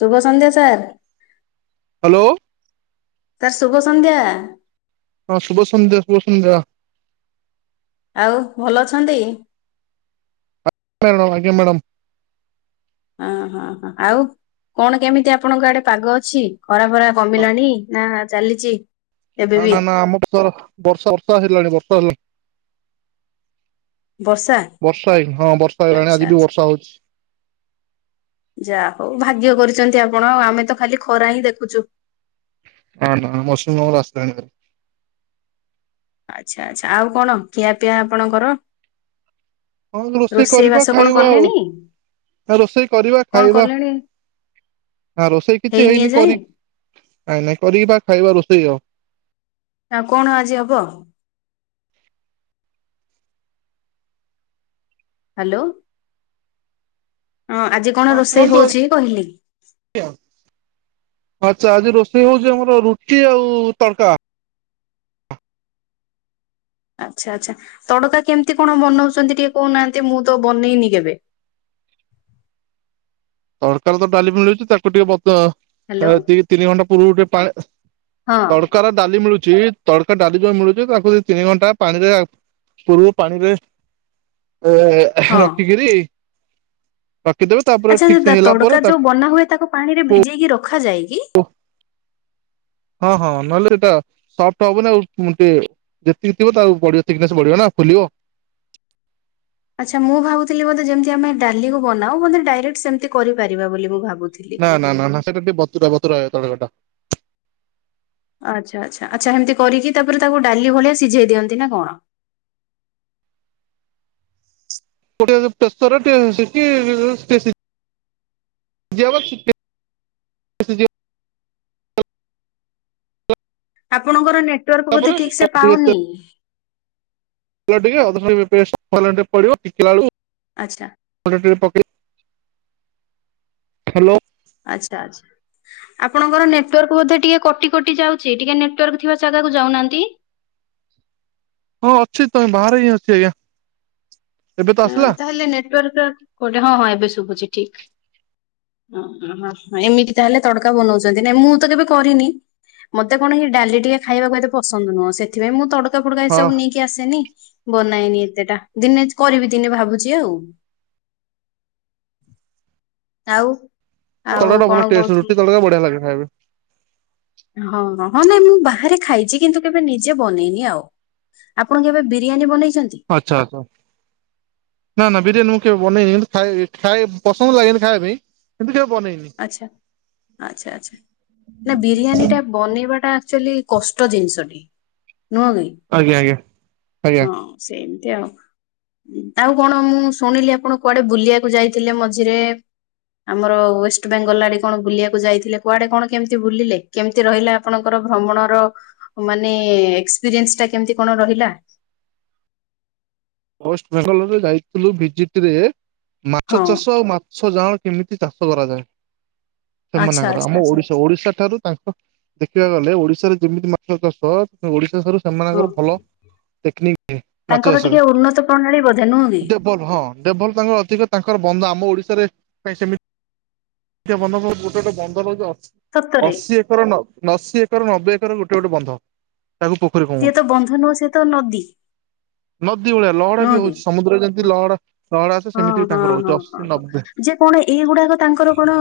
ଶୁଭ ସନ୍ଧ୍ୟା sir. Hello. Sir ଶୁଭ ସନ୍ଧ୍ୟା। ହଁ ଶୁଭ ସନ୍ଧ୍ୟା ଶୁଭ ସନ୍ଧ୍ୟା। ଆଉ ଭଲ ଅଛନ୍ତି? ମ୍ୟାଡ଼ାମ ଆଜ୍ଞା ମ୍ୟାଡ଼ାମ। ଅ ହଁ ହଁ ଆଉ କଣ କେମିତି ଆପଣଙ୍କ ଆଡେ ପାଗ ଅଛି? ଖରା ଫରା କମିଲାଣି ନା ଚାଲିଚି? ନା ନା ନା ଆମକୁ ତର ବର୍ଷ ବର୍ଷା ହେଲାଣି ବର୍ଷା ହେଲଣି। ବର୍ଷା ବର୍ଷା ହେଇନି ହଁ ବର୍ଷା ହେଇଗଲାଣି ଆଚ୍ଛା ଆଜିଠୁ ଆଚ୍ଛା ବର୍ଷା ହଉଚି। ଯା ହଉ ଭାଗ୍ୟ କରିଚନ୍ତି ଆପଣ ଆଉ ଆମେ ତ ଖାଲି ଖରା ହିଁ ଦେଖୁଚୁ। ନା ନା ମୌସୁମୀ ମଙ୍ଗଳ ଆସିଲାଣି ଭାରି। ଆଚ୍ଛା ଆଚ୍ଛା ଆଉ କଣ ଖିଆ ପିଆ ଆପଣଙ୍କର? ହଁ ରୋଷେଇ କରିବା ବାସ କଣ ଖାଇବା କଲେଣି? ଆଉ ରୋଷେଇ କରିବା କଣ ଖାଇବା। କଲେଣି ନା ରୋଷେଇ କିଛି ହେଇନି କରି ନାଇଁ ନାଇଁ କରିବା ଖାଇବା ରୋଷେଇ ଆଉ। ଆଉ କଣ ଆଜି ହବ? ହାଲୋ ହଁ ଆଜି କଣ ହଁ ରୋଷେଇ କୁହନ୍ତୁ ହଉଛି କହିଲି। ଆଚ୍ଛା ଆଜି ରୋଷେଇ ହଉଚି ଆମର ରୁଟି ଆଉ ଉ ଉ ତଡ଼କା। ଆଚ୍ଛା ଆଚ୍ଛା ତଡ଼କା କେମତି କଣ ବନଉଛନ୍ତି ଟିକେ କହୁନାହାନ୍ତି ମୁଁ ତ ବନେଇନି କେବେ। ତଡ଼କାର ତ ଡ଼ାଲି ମିଳୁଚି ତାକୁ ଟିକେ ବତ ହ୍ୟାଲୋ ତା ଦି ତିନି ଘଣ୍ଟା ପୂର୍ବରୁ ଟିକେ ପାଣ ହଁ ତଡ଼କାର ଡ଼ାଲି ମିଳୁଛି ତଡ଼କା ଡ଼ାଲି ଯୋଉ ମିଳୁଚି ତାକୁ ଦି ତିନି ଘଣ୍ଟା ପାଣିରେ ଆଉ ପୂର୍ବୁ ପାଣିରେ ଏ ଏ ଏହେ ହଁ ରଖିକିରି ରଖିଦବୁ ତାପ ଆଚ୍ଛା ସେତା ତଡ଼କା ଯୋଉ ବନା ହୁଏ ତାକୁ ପାଣିରେ ଭିଜେଇକି ରଖାଯାଏ କି? ଓଃ ହଁ ହଁ ନହେଲେ ସେଟା ସଫ୍ଟ ହବନ ଆଉ ମୁଁ ଟିଏ ଯେତିକି ଥିବ ତାଉ ବଢ଼ିବ ଥିକନେସ ବଢ଼ିବ ନା ଫୁଲିବ। ଆଚ୍ଛା ମୁଁ ଭାବୁଥିଲି ବୋଧେ ଯେମିତି ଆମେ ଡ଼ାଲିକୁ ବନାଉ ବୋଧେ ଡାଇରେକ୍ଟ ସେମତି କରିପାରିବା ବୋଲି ମୁଁ ଭାବୁଥିଲି। ନା ନା ନା ସେଟା ଟିକେ ବତୁରା ବତୁରାଏ ତଡ଼କା ଟା। ଆଚ୍ଛା ଆଚ୍ଛା ଆଚ୍ଛା ଏମତି କରିକି ତାପରେ ତାକୁ ଡାଲି ଭଳିଆ ସିଝେଇ ଦିଅନ୍ତି ନା କଣ। [unintelligible] [unintelligible] ଆପଣଙ୍କର ନେଟୱାର୍କ ବୋଧେ ପରେ ଠିକ୍ ସେ ଟିକେ ପାଉନି। ତେଲ [unintelligible] ଆଚ୍ଛା। [unintelligible] ଆଚ୍ଛା ଆଚ୍ଛା। ଆପଣଙ୍କର ନେଟୱାର୍କ ବୋଧେ ଟିକେ କଟି କଟି ଯାଉଛି ଟିକେ ନେଟୱାର୍କ ଥିବା ଜାଗାକୁ ଯାଉନାହାନ୍ତି। ହଁ ଅଛି ତ ବାହାରେ ହିଁ ଅଛି ଆଜ୍ଞା। ଏବେ ତ ହ ଆସିଲା ତାହେଲେ ନେଟୱାର୍କ କୋଟେ ହଁ ହଁ ଏବେ ଶୁଭୁଛି ଠିକ୍। ଓ ହଁ ଏମିତି ତାହେଲେ ତଡକା ବନାଉଛନ୍ତି ନାଇଁ ମୁଁ ତ କେବେ କରିନି। ମତେ କଣ କି ଡାଲି ଟିକେ ଖାଇବାକୁ ଭାରିତ ପସନ୍ଦ ନୁହଁ ସେଥି ସେଥିପାଇଁ ମୁଁ ତଡକା ଫଡକା ଏ ହଁ ସବୁ ନେଇକି ଆସେନି ବନାଏନି ଏତେଟା ଦିନେ କରିବି ଦିନେ ଭାବୁଛି ଆଉ। ଆଉ। ଆଉ ତଡ଼କା କଣ ଭଲ ଟେଷ୍ଟ କହୁଥିଲି ରୁଟି ତଡ଼କା ବଢିଆ ଲାଗେ ଖାଇବାକୁ। ହଁ ହ ହଁ ନାଇଁ ମୁଁ ବାହାରେ ଖାଇଛି କିନ୍ତୁ କେବେ ନିଜେ ବନେଇନି ଆଉ। ଆପଣ କେବେ ବିରିୟାନୀ ବନେଇଛନ୍ତି? ଆଚ୍ଛା ଆଚ୍ଛା। ନା ନା ବିରିୟାନୀ ମୁଁ କେବେ ବନେଇନି ଖାଇ ଖାଇ ପସନ୍ଦ ଲାଗେନି ଖାଇବା ପାଇଁ। କିନ୍ତୁ କେବେ ବନେଇନି। ଆଚ୍ଛା ଆଚ୍ଛା ଆଚ୍ଛା ନା ବିରିୟାନୀଟା ବନେଇବା ଟା ଆକ୍ଚୁଆଲି କଷ୍ଟ ଜିନିଷଟି ନୁହଁ କି। ଆଜ୍ଞା ଆଜ୍ଞା ଆଜ୍ଞା। ହଁ ସେମିତି ଆଉ। ଆଉ କଣ ମୁଁ ଶୁଣିଲି ଆପଣ କୁଆଡେ ବୁଲିବାକୁ ଯାଇଥିଲେ ମଝିରେ [unintelligible] ବେଙ୍ଗଲ ଆଡେ କଣ ବୁଲିବାକୁ ଯାଇଥିଲେ କୁଆଡେ କଣ କେମିତି ବୁଲିଲେ କେମିତି ରହିଲା ଆପଣଙ୍କ ଭ୍ରମଣର ମାନେ ଏକ୍ସପିରିନ୍ସ ଟା କେମିତି କଣ ରହିଲା। ୱେଷ୍ଟ ବେଙ୍ଗଲ ରେ ଯାଇଥିଲୁ ଭିଜିଟି ରେ ମାଛ ହଁ ଚାଷ ଆଉ ମାଛ ମାଛ ଜାଅଳ କେମିତି ଚାଷ କରାଯାଏ ଆଚ୍ଛା ମନେକର ଆଚ୍ଛା ଆମ ଆଚ୍ଛା ଓଡିଶା ଓଡିଶା ଠାରୁ ତାଙ୍କ ଦେଖିବାକୁ ଗଲେ ଓଡିଶାରେ ଯେମିତି ମାଛ ଚାଷ ଓଡିଶାଠାରୁ ହଁ ସେମାନଙ୍କର ଭଲ ଟେକ୍ନିକ ଥିଏ ମାଛ ଚାଷରେ। [unintelligible] ନୁହେଁ କି। [unintelligible] [unintelligible] ସତରେ ଅଶୀ ଏକର ନବେ ଏକର ଗୋଟେ ଗୋଟେ ବନ୍ଧ ତାକୁ ପୋକ ସିଏ ତ ବନ୍ଧ ନୁହଁ ସିଏ ତ ନଦୀ।। ନଦୀ ଭଳିଆ ଲହଡା ବି ନୁହଁ କି ହଉଛି ସମୁଦ୍ର ଯେମିତି ହଁ ଲହଡା ଲହଡା ଆସେ ସେମିତି ବି ହଁ ତାଙ୍କର ହଁ ହଉଛି ହଁ ଅଶୀ ହଁ ନବେ। ଯେ କଣ ଏଇଗୁଡାକ ତାଙ୍କର କଣ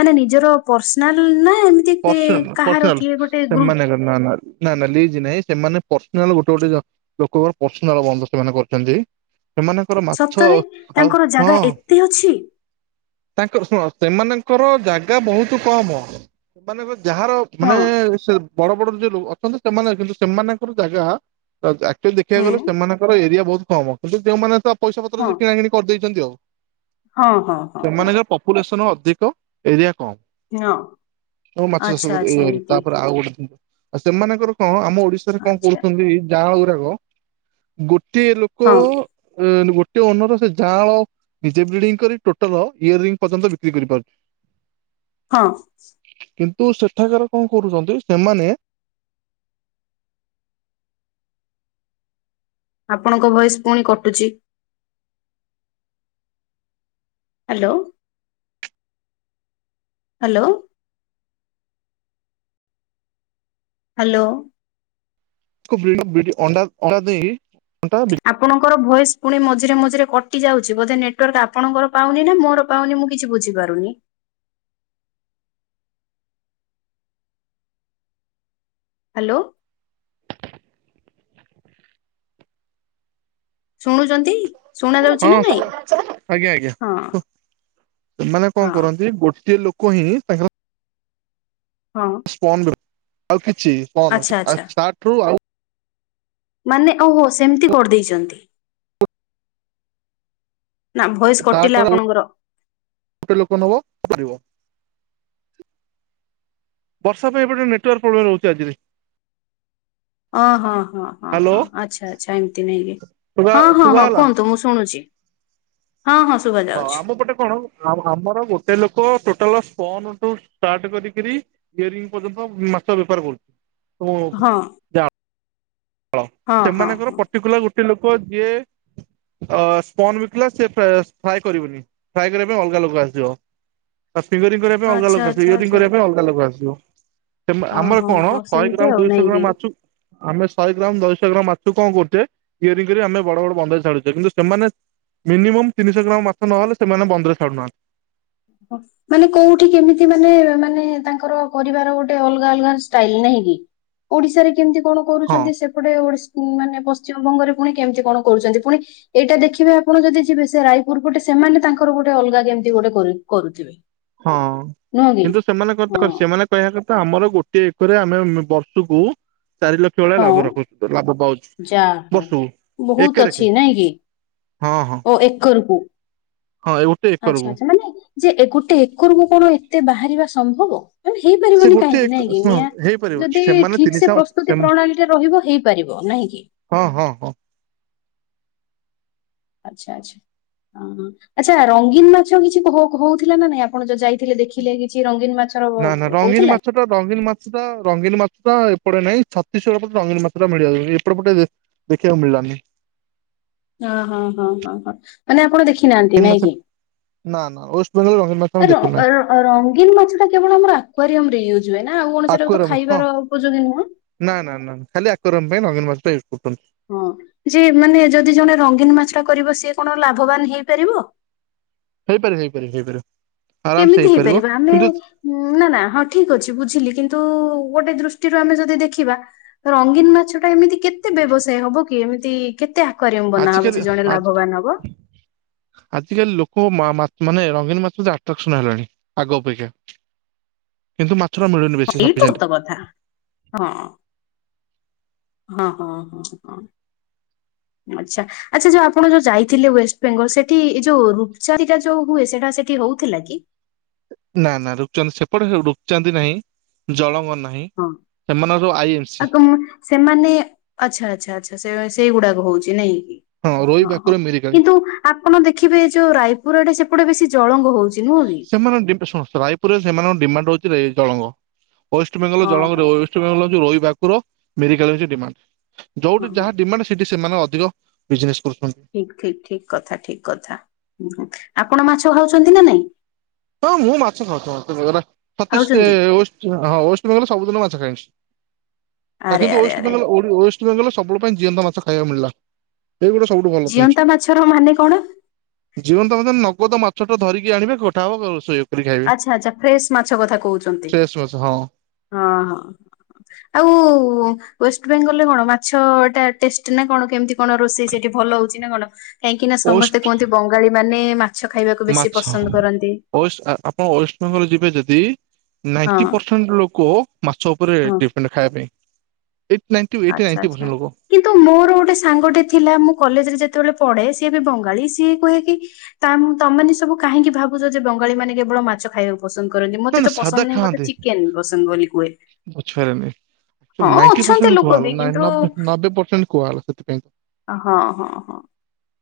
ମାନେ ନିଜର ପର୍ସନାଲ ନା ଏ କି ପର୍ସନ କାହାର ପର୍ସନାଲ କିଏ ଗୋଟେ ଗ୍ରୁପ ସେମାନେ ନା ନା ନା ଲିଜ ନାଇଁ ସେମାନେ ପର୍ସନାଲ ଗୋଟେ ଗୋଟେ ଲୋକଙ୍କର ପର୍ଶିନାଲ ବନ୍ଧ ସେମାନେ କରିଛନ୍ତି ସେମାନେ ଆମର ମାଛ ସତରେ ଆଉ ତାଙ୍କର ହଁ। ଜାଗା ଏତେ ଅଛି ତାଙ୍କ ଶୁଣ ସେମାନଙ୍କର ଜାଗା ବହୁତ୍ କମ ସେମାନଙ୍କ ଯାହାର ମାନେ ହଁ ସେ ବଡ଼ ବଡ଼ ଯୋଉ ଲୋକ ଅଛନ୍ତି ସେମାନେ କିନ୍ତୁ ସେମାନଙ୍କର ଜାଗା ଆକ୍ଚୁଆଲି ହୁଁ ଦେଖିବାକୁ ଗଲେ ସେମାନଙ୍କର ଏରିଆ ବହୁତ୍ କମ୍ କିନ୍ତୁ ଯୋଉମାନେତ ପଇସା ପତ୍ର ହଁ ସେକିଣା କିିଣି କରିଦେଇଚନ୍ତି ଆଉ। ହଁ ହଁ ହଁ ହଁ ସେମାନଙ୍କର ପପୁଲେସନ ଅଧିକ ଏରିଆ କମ୍। ହଁ। କୋଉ ମାଛ ଚାଷ ଆଚ୍ଛା ଆଚ୍ଛା ଏଇଭାରୁ ଏମିତି ତାପରେ ଆଉ ଗୋଟେ ଜିନିଷ ଆଉ ସେମାନଙ୍କର କଣ ଆମ ଓଡ଼ିଶାରେ କଣ ଆଚ୍ଛା କରୁଚନ୍ତି। ଜାଆଁଳ ଗୁଡ଼ାକ ଗୋଟିଏ ଲୋକ ହଁ ଗୋଟେ ଅନର ସେ ଯାଆଁଳ ନିଜେ ବ୍ରିଡିଙ୍ଗ କରି ଟୋଟାଲ ଇୟର ରିଙ୍ଗି ପର୍ଯ୍ୟନ୍ତ ବିକ୍ରି କରିପାରୁଚି। ହଁ। କିନ୍ତୁ ସେଠାକାର କଣ କରୁଚନ୍ତି ସେମାନେ ଆପଣଙ୍କ ଭୟସ୍ ପୁଣି କଟୁଚି। ହାଲୋ। ହାଲୋ। ହାଲୋ। [unintelligible] ଅଣ୍ଡା ଅଣ୍ଡା ଦେଇ ଅଣ୍ଡା ବି ଆପଣଙ୍କର ଭଏସ୍ ପୁଣି ମଝିରେ ମଝିରେ କଟି ଯାଉଚି ବୋଧେ ନେଟୱାର୍କ ଆପଣଙ୍କର ପାଉନିନା ମୋର ପାଉନି ମୁଁ କିଛି ବୁଝିପାରୁନି। ହାଲୋ। ଶୁଣୁଚନ୍ତି? ହଁ ଆଜ୍ଞା ଆଜ୍ଞା ହଁ କୁଅ ସେମାନେ କଣ ହଁ କରନ୍ତି ଗୋଟିଏ ଲୋ କହି ତାଙ୍କର ହଁ। ପନ୍ ରୁ ଆଉ କିଛି ପନ୍ ଆଚ୍ଛା ଆଉ ଆଚ୍ଛା ଷ୍ଟାଟେରୁ ଆଉ ମାନେ ଓହୋ ସେମିତି କରିଦେଇଚନ୍ତି। ନା ଭଏସ୍ କଟିଲା ତାଠାରୁ ଆଉ ଆପଣଙ୍କର। ଗୋଟେ ଲୋକ ନବ କରିବ। ବର୍ଷା ପାଇଁ ଏପଟେରେ ନେଟୱର୍କ ପ୍ରୋବ୍ଲେମ୍ ରହୁଚି ଆଜିରେ। ଓଁ ହଁ ହଁ ହଁ ହ୍ୟାଲୋ ହଁ ଆଚ୍ଛା ଆଚ୍ଛା ଏମିତି ନାଇଁ କି ଶୁଭା ହଁ ହଁ ହଁ ଶୁଭାଗଲା। କୁହନ୍ତୁ ମୁଁ ଶୁଣୁଚି। ହଁ ହଁ ଶୁବା ହଁ ଆମ ପଟେ କଣ ଆମର ଗୋଟେ ଲୋକ ଟୋଟାଲେ ସ୍ପନଠୁ ଷ୍ଟାଟେ କରିକରି ଇୟରିଙ୍ଗ ପର୍ଯ୍ୟନ୍ତ ମାଛ ବେପାର କରୁଚି ଓ ହଁ ଜାଆଁଳ ହଁ ହଁ ସେମାନଙ୍କର ହଁ ପର୍ଟିକୁଲାର ଗୋଟେ ଲୋକ ଯିଏ ଅ ସ୍ପନ ବିକିଲା ସେ ଫ୍ରାଏ କରିବନି ଫ୍ରାଏ କରିବା ପାଇଁ ଅଲଗା ଲୋକ ଆସିଯିବ। ଆ ଫିଙ୍ଗରିଙ୍ଗ କରିବା ପାଇଁ ଅଲଗା ଆଚ୍ଛା ଲୋକ ଆସିବ ଆଚ୍ଛା ଇୟରିଙ୍ଗ ଆଚ୍ଛା। କରିବା ପାଇଁ ଅଲଗା ଲୋକ ଆସିବ। ସେମା ହଁ ଆମର ହଁ କଣ ହଁ ଶହେ ସେମିତି ଗ୍ରାମ ଆଉ ନାଇଁ ଦୁଇଶହ ଗ୍ରାମ କି ମାଛକୁ ଆମେ ଶହେ ଗ୍ରାମ ଦୁଇଶହ ଗ୍ରାମ ମାଛକୁ କଣ କରୁଚେ ଇୟରିଙ୍ଗ କରି ଆମେ ବଡ଼ ବଡ଼ ବନ୍ଦରେ ଛାଡ଼ୁଚେ କିନ୍ତୁ ସେମାନେ ମିନିମମ୍ ତିନିଶହ ଗ୍ରାମ ମାଛ ନହଲେ ସେମାନେ ବନ୍ଦରେ ଛଡ଼ୁନାହାନ୍ତି। ହଁ। ମାନେ କୋଉଠି କେମିତି ମାନେ ମାନେ ତାଙ୍କର କରିବାର ଗୋଟେ ଅଲଗା ଅଲଗା ଷ୍ଟାଇଲି ନାହିଁ କି। ଓଡ଼ିଶାରେ କେମିତି କଣ ହଁ। କରୁଚନ୍ତି ସେ ଗଟେ ଓଡ଼ି ମାନେ ପଶ୍ଚିମବଙ୍ଗରେ ପୁଣି କେମିତି କଣ କରୁଚନ୍ତି ପୁଣି ଏଇଟା ଦେଖିବେ ଆପଣ ଯଦି ଯିବେ ସେ ରାୟପୁର ପଟେ ସେମାନେ ତାଙ୍କର ଗୋଟେ ଅଲଗା କେମିତି ଗୋଟେ କରୁ କରୁଥିବେ। ହଁ ନୁହଁ କି କିନ୍ତୁ ସେମାନେ ହଁ ତାଙ୍କ ସେମାନେ କହିବା କଥା ଆମର ଗୋଟିଏ ଏକରେ ଆମେ ବର୍ଷକୁ ଚାରି ଲ ଚଳେ ହଁ। ଲାଭ ରଖୁଚୁ ଲାଭ ପାଉଛୁ ଯା ହଉ ବର୍ଷୁକୁ ବହୁତ ଅଛି ଏକେରେକେ। ନାଇଁ କି ଓ ଏକ ରୁପୁ। ହଁ ଏ ଗୋଟେ ଏକରକୁ। ଆଛା ଆଚ୍ଛା ମାନେ ଯେ ଗୋଟେ ଏକରକୁୁ କଣ ଏତେ ବାହାରିବା ସମ୍ଭବ। ମାନେ ସେ ହେଇପାରିବନି ଗୋଟେ କାହିଁକି ଏକ ନାଇଁକି ଶୁଣ ନିଆଁ ହେଇପାରିବ ଯଦି ସେମାନେ ଠିକ୍ ସେ ତିନିଶହ ପ୍ରସ୍ତୁତି ସେମ୍ ପ୍ରଣାଳୀରେ ରହିବ ହେଇପାରିବ ନାହିଁ କିି। ହଁ ହଁ ହଁ। ଆଚ୍ଛା ଆଚ୍ଛା ହ ଆଚ୍ଛା ରଙ୍ଗୀନ୍ ମାଛ କିଛି ହୋ ହଉଥିଲା ନା ନାଇଁ ଆପ ଆପଣ ଯ ଯାଇଥିଲେ ଦେଖିଲେ କିଛି ରଙ୍ଗୀନ୍ ମାଛର କହୁଥିଲା। ସେଟା ରଙ୍ଗୀନ୍ ମାଛା ରଙ୍ଗୀନ୍ ମାଛଟା ଏପଟେ ନାହିଁ ଛତିଶଗଡ଼ ପଟେ ରଙ୍ଗୀନ୍ ମାଛ ଟା ମିଳିଯାଉ ଏପଟେ ପଟେ ଯେ ଦେଖିବାକୁ ମିଳିଲାନି। ଓ ହଁ ହଁ ହଁ ମାନେ ଆପଣ ଦେଖି ନାହାନ୍ତି ରଙ୍ଗୀନ ମାଛ ନାଇଁ କି? ନା ନା ୱେଷ୍ଟ୍ ବେଙ୍ଗଲ ଲ ର ରଙ୍ଗୀନ୍ ମାଛ ଟା କେବଳ ଆମର ଆସ୍ପାରିୟମ ରେ ୟୁଜ୍ ହୁଏ ନା ଆଉ କଣ ସେଇଟାକୁ ତ ଆକ୍ୱାରିୟମ ହଁ ଖାଇବାର ଉପଯୋଗୀ ନୁହଁ? ନା ନା ନା ଖାଲି ଆକରମ୍ ପାଇଁ ମାଛ ଟା ପାଇଁ ୟୁଜ୍ କରୁଛନ୍ତି। ହଁ ଯେ ମାନେ ଯଦି ଜଣେ ରଙ୍ଗୀନ୍ ମାଛଟା କରିବ ସିଏ କଣ ଲାଭବାନ ହେଇପାରିବ? ହେଇପାରିବେ ହେଇପାରିବେ ହେଇପାରିବେ। କେମିତି ହେଇପାରିବେ ଆମେ ହୁଁ ନା ନା ହଁ ଠିକ୍ ଅଛି ବୁଝିଲି କିନ୍ତୁ ଗୋଟେ ଦୃଷ୍ଟିରୁ ଆମେ ଯଦି ଦେଖିବା ରଙ୍ଗୀନ୍ ମାଛ ଟା ଏମିତି କେତେ ବ୍ୟବସାୟ ହବ କି ଏମିତି କେତେ ଆକରିଅମ୍ ବନା ହବ ଆଜିକାଲି ଯେ ଜଣେ ଲାଭବାନ ହବ? ଆଜିକାଲି ଲୋକ ମାନେ ମା ରଙ୍ଗୀନ୍ ମାଛ ଆଟ୍ରାକ୍ସନ ହେଲାଣି ଆଗ ଅପେକ୍ଷା। କିନ୍ତୁ ମାଛର ମିଳୁନି ବେଶୀ ସଫିସେଣ୍ଟ୍ ବଧା। ହଁ ହଁ ହଁ ହଁ ହଁ ଆଚ୍ଛା ଆଚ୍ଛା ଯୋଉ ଆପଣ ଯୋଉ ଯାଇଥିଲେ ୱେଷ୍ଟବେଙ୍ଗଲ ସେଠି ଏ ଯୋଉ ରୂପଚାଟା ଯୋଉ ହୁଏ ସେଟା ସେଠି ହଉଥିଲା କି? ନା ନା ରୁକ୍ ଚାନ୍ଦି ସେପଟେ ରୁକ୍ ଚାନ୍ଦି ନାହିଁ ଜଳଙ୍ଗ ନାହିଁ ହଁ ସେମାନଙ୍କର ସବୁ ଆଇ ଏମ ସି ଅକୁମ୍ ସେମାନେ ଆଚ୍ଛା ଆଚ୍ଛା ଆଛା ସେ ସେଇଗୁଡାକ ହଉଛି ନାଇକି? ରୋହି ହଁ ହଁ ଭାକୁର ମିରିକାଳି। କିନ୍ତୁ ଆପଣ ଦେଖିବେ ଯୋଉ ରାଇପୁର୍ ଆଡେ ସେପଟେ ବେଶୀ ଜଳଙ୍ଗ ହଉଛି? ନୁହଁ କି? ସେସେମାନେ ଦି ଶୁଣ ରାଇପୁରରେ ସେମାନଙ୍କ ଡିମାଣ୍ଡ୍ ହଉଛି ଜଳଙ୍ଗ। ୱେଷ୍ଟବେଙ୍ଗଲ ହଁ ଜଳଙ୍ଗ ହଁ। ରେ ୱଷ୍ଟବେେଙ୍ଗଲହଉଚି ରୋହି, ଭାକୁର ମେରିକାଲ୍ ହେଉଛି ଡିମାଣ୍ଡ୍। ହଁ ଯୋଉଠି ହଁ ଯାହା ଡିମାଣ୍ଡ୍ ସେଠି ସେମାନେ ଅଧିକ ବିଜନେସ୍ କରୁଛନ୍ତି। ଠିକ୍ ଠିକ୍ ଠିକ୍ କଥା ଠିକ୍ କଥା ଆପଣ ମାଛ ଖାଉଛନ୍ତି ନା ନାଇଁ? ହଁ ମୁଁ ମାଛ ଖାଉଛି ମୋତେ ସେ ଖାଉଛନ୍ତି ହଁ ୱଷ୍ଟବେେଙ୍ଗଲ୍ ସବୁଦିନ ମାଛ ଖାଏ ଆରେ କିନ୍ତୁ ଆରେ ଆରେ। ୱଷ୍ଟବେଙ୍ଗଲ୍ ୱଷ୍ଟ୍ ୱଷ୍ଟ୍ ବେଙ୍ଗଲରେ ସବୁ ପାଇଁ ଜିଅନ୍ତା ମାଛ ଖାଇବାକୁ ମିଳିଲା ଏଇ ଗୋଡା ସବୁଠୁ ଭଲ ଜିନିଷ। ଜିଅନ୍ତା ମାଛର ମାନେ କଣ ଜୀଅନ୍ତା ମାଛ ଟା ନଗଦ ମାଛ ଟା ଧରିକି ଆଣିବେ କଟା ହବ ରୋଷେଇ କରି ଖାଇବେ ଆଚ୍ଛା ଆଚ୍ଛା ଫ୍ରେଶ୍ ମାଛ କଥା କହୁଛନ୍ତି ଫ୍ରେଶ ମାଛ ହଁ। ହଁ ହଁ। ଆଉ ୱେଷ୍ଟ୍ ବେଙ୍ଗଲରେ କଣ ମାଛଟା ଟେଷ୍ଟ୍ ନା କଣ କେମତି? କଣ ରୋଷେଇ ସେଠି ଭଲ ହଉଛି ନା କଣ କାହିଁକି ନା ଓଷ୍ଟ ସମସ୍ତେ କୁହନ୍ତି ବଙ୍ଗାଳୀ ମାନେ ମା ମାଛ ଖାଇବାକୁ ବେଶୀ ପସନ୍ଦ କରନ୍ତି। ୱଷ୍ଟ୍ ଆପଣ ୱେଷ୍ଟବେଙ୍ଗଲ ଯିବେ ଯଦି ନାଇଟି ହଁ ପରସେ ପରସେଣ୍ଟ୍ ଲୋକ ମାଛ ଉପରେ ହଁ। ଡିପେଣ୍ଡ୍ ଖାଇବା ପାଇଁ ଏଇଟି ନାଇଟି ଏଇଟି ଆଚ୍ଛା ନାଇଟି ଆଚ୍ଛା। ପରସେଣ୍ଟ୍ ଲୋକ। କିନ୍ତୁ ମୋର ଗୋଟେ ସାଙ୍ଗଟେ ଥିଲା ମୁଁ କଲେଜ୍ ରେ ଯେତେବେଳେ ପଢେ ସିଏ ବି ବଙ୍ଗାଳୀ ସିଏ କୁହେ କି ତା ତମେ ମାନେ ସବୁ କାହିଁକି ଭାବୁଛ ଯେ ବଙ୍ଗାଳି ମାନେ କେବଳ ମାଛ ଖାଇବାକୁ ପସନ୍ଦ କରନ୍ତି ନା ମତେ ନା ତ ସାଧା ପସନ୍ଦ ନାହିଁ ମତେ ଚିକେନ୍ ପସନ୍ଦ ବୋଲି କୁହେ। ପଛରେ ମି ହଁ ଅଛନ୍ତି ଲୋକ ବି ନାଇଁ କିନ୍ତୁ ନବେ ନବେ ପରସେଣ୍ଟ୍ କୁହାଗଲା ସେଥିପାଇଁ। ଓ ହଁ, ହଁ, ହଁ,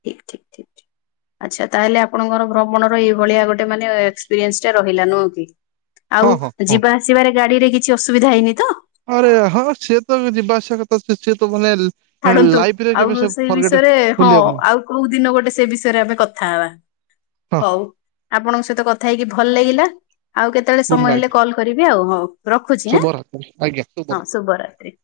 ଠିକ୍ ଠିକ୍ ଠିକ୍ ଠିକ୍। ଆଚ୍ଛା ତାହେଲେ ଆପଣଙ୍କର ଭ୍ରମଣର ଏଇଭଳିଆ ଗୋଟେ ମାନେ ଏକ୍ସପିରିଏନ୍ସ୍ ଟେ ରହିଲା ନୁହଁ କି? ଆଉ ହଁ ହଁ ହଁ। ଯିବା ଆସିବାରେ ଗାଡି ରେ କିଛି ଅସୁବିଧା ହେଇନି ତ? ଆରେ ହଁ ସିଏ ତ ଯିବା ଆସିବା କଥା ସେ ସିଏ ତ ମାନେ ଛାଡନ୍ତୁ ଲାଇଫରେ ଆଉ କେବେ ସେ ସେଇ ଫରଗେଟ ବିଷୟରେ ହଁ ଭୁଲି ହବନି ଆଉ କୋଉ ଦିନ ଗୋଟେ ସେ ବିଷୟରେ ଆମେ କଥା ହେବା। ହଁ ହଉ ଆପଣଙ୍କ ସହିତ କଥା ହେଇକି ଭଲ ଲାଗିଲା ଆଉ କେତ କେତେବେଳେ ଗୁଡ୍ ସମୟ ହେଲେ ନାଇଟ୍ କଲ୍ କରିବି ଆଉ, ହଉ ରଖୁଛି ଆଁ, ଶୁଭରାତ୍ରି ଆଜ୍ଞା ଶୁଭରାତ୍ରି। ହଁ ଶୁଭରାତ୍ରି।